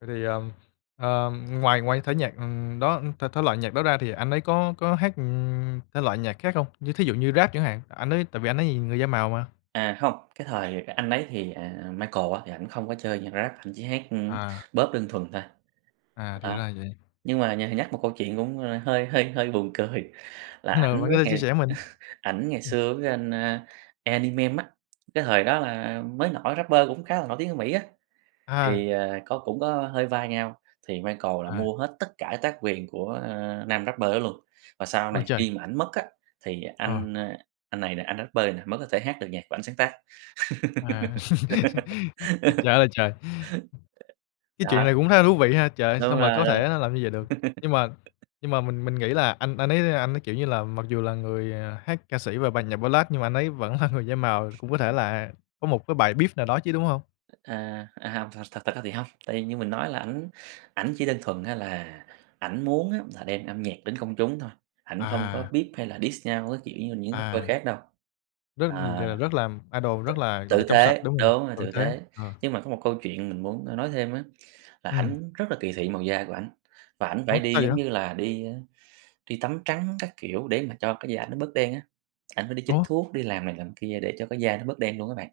Vậy thì, ờm, ờm, ngoài ngoài cái thể nhạc, ừm, đó thể thể loại nhạc đó ra thì anh ấy có có hát, ừm, thể loại nhạc khác không? Như thí dụ như Rap chẳng hạn, anh ấy tại vì anh ấy người da màu mà. À, hông, cái thời anh ấy thì, à, Michael á, thì ảnh không có chơi nhạc Rap, ảnh chỉ hát, ưm, À. Pop đơn thuần thôi. À, thì Đó, ra vậy. nhưng mà nh nhắc một câu chuyện cũng, a, hơi hơi hơi buồn cười, là Ừ, ảnh bạn có với thể lại chia sẻ mình. ảnh ngày Ừm. xưa với anh, a, Eminem á, cái thời đó là mới nổi rapper cũng khá là nổi tiếng ở Mỹ á. À. Thì, à, có cũng có hơi va nhau, thì Michael là À. mua hết tất cả tác quyền của, a, nam rapper đó luôn, và sau Ôi này trời. khi mà ảnh mất á, thì Ờ. anh, a, anh này nè, anh rapper này nè, mới có thể hát được nhạc của ảnh sáng tác. À, trời ơi là trời, cái chuyện Đó. này cũng khá là thú vị ha, trời ơi, sao Đúng mà rồi. có thể nó làm như vậy được. Nhưng mà nhưng mà mình mình nghĩ là anh anh ấy, a, anh ấy, kiểu như là, mặc dù là người, à, hát ca sĩ và bài nhạc Ballad nhưng mà anh ấy vẫn là người da màu, cũng có thể là có một cái bài beef nào đó chứ, đúng hông? À, à, hông, thật thật ra thì hông, tại vì như mình nói là ảnh ảnh chỉ đơn thuần á là ảnh muốn á là đem âm nhạc đến công chúng thôi, ảnh không có À. beef hay là diss nhau các kiểu như là những rapper À, khác đâu. rất À, r rất làm idol rất t là, gọi là, tử trong sạch, tế, đúng hông? đúng, là Tử tử tế, tế. ờ. Nhưng mà có một câu chuyện mình muốn, a, nói thêm á, là Ừm. ảnh rất là kỳ thị màu da của ảnh, và ảnh Ủa, phải đi, sao giống vậy? như là, đi á, đi tắm trắng các kiểu để mà cho cái da nó bớt đen á, ảnh phải đi chích Ủa? thuốc, đi làm này làm kia, để cho cái da nó bớt đen luôn á bạn.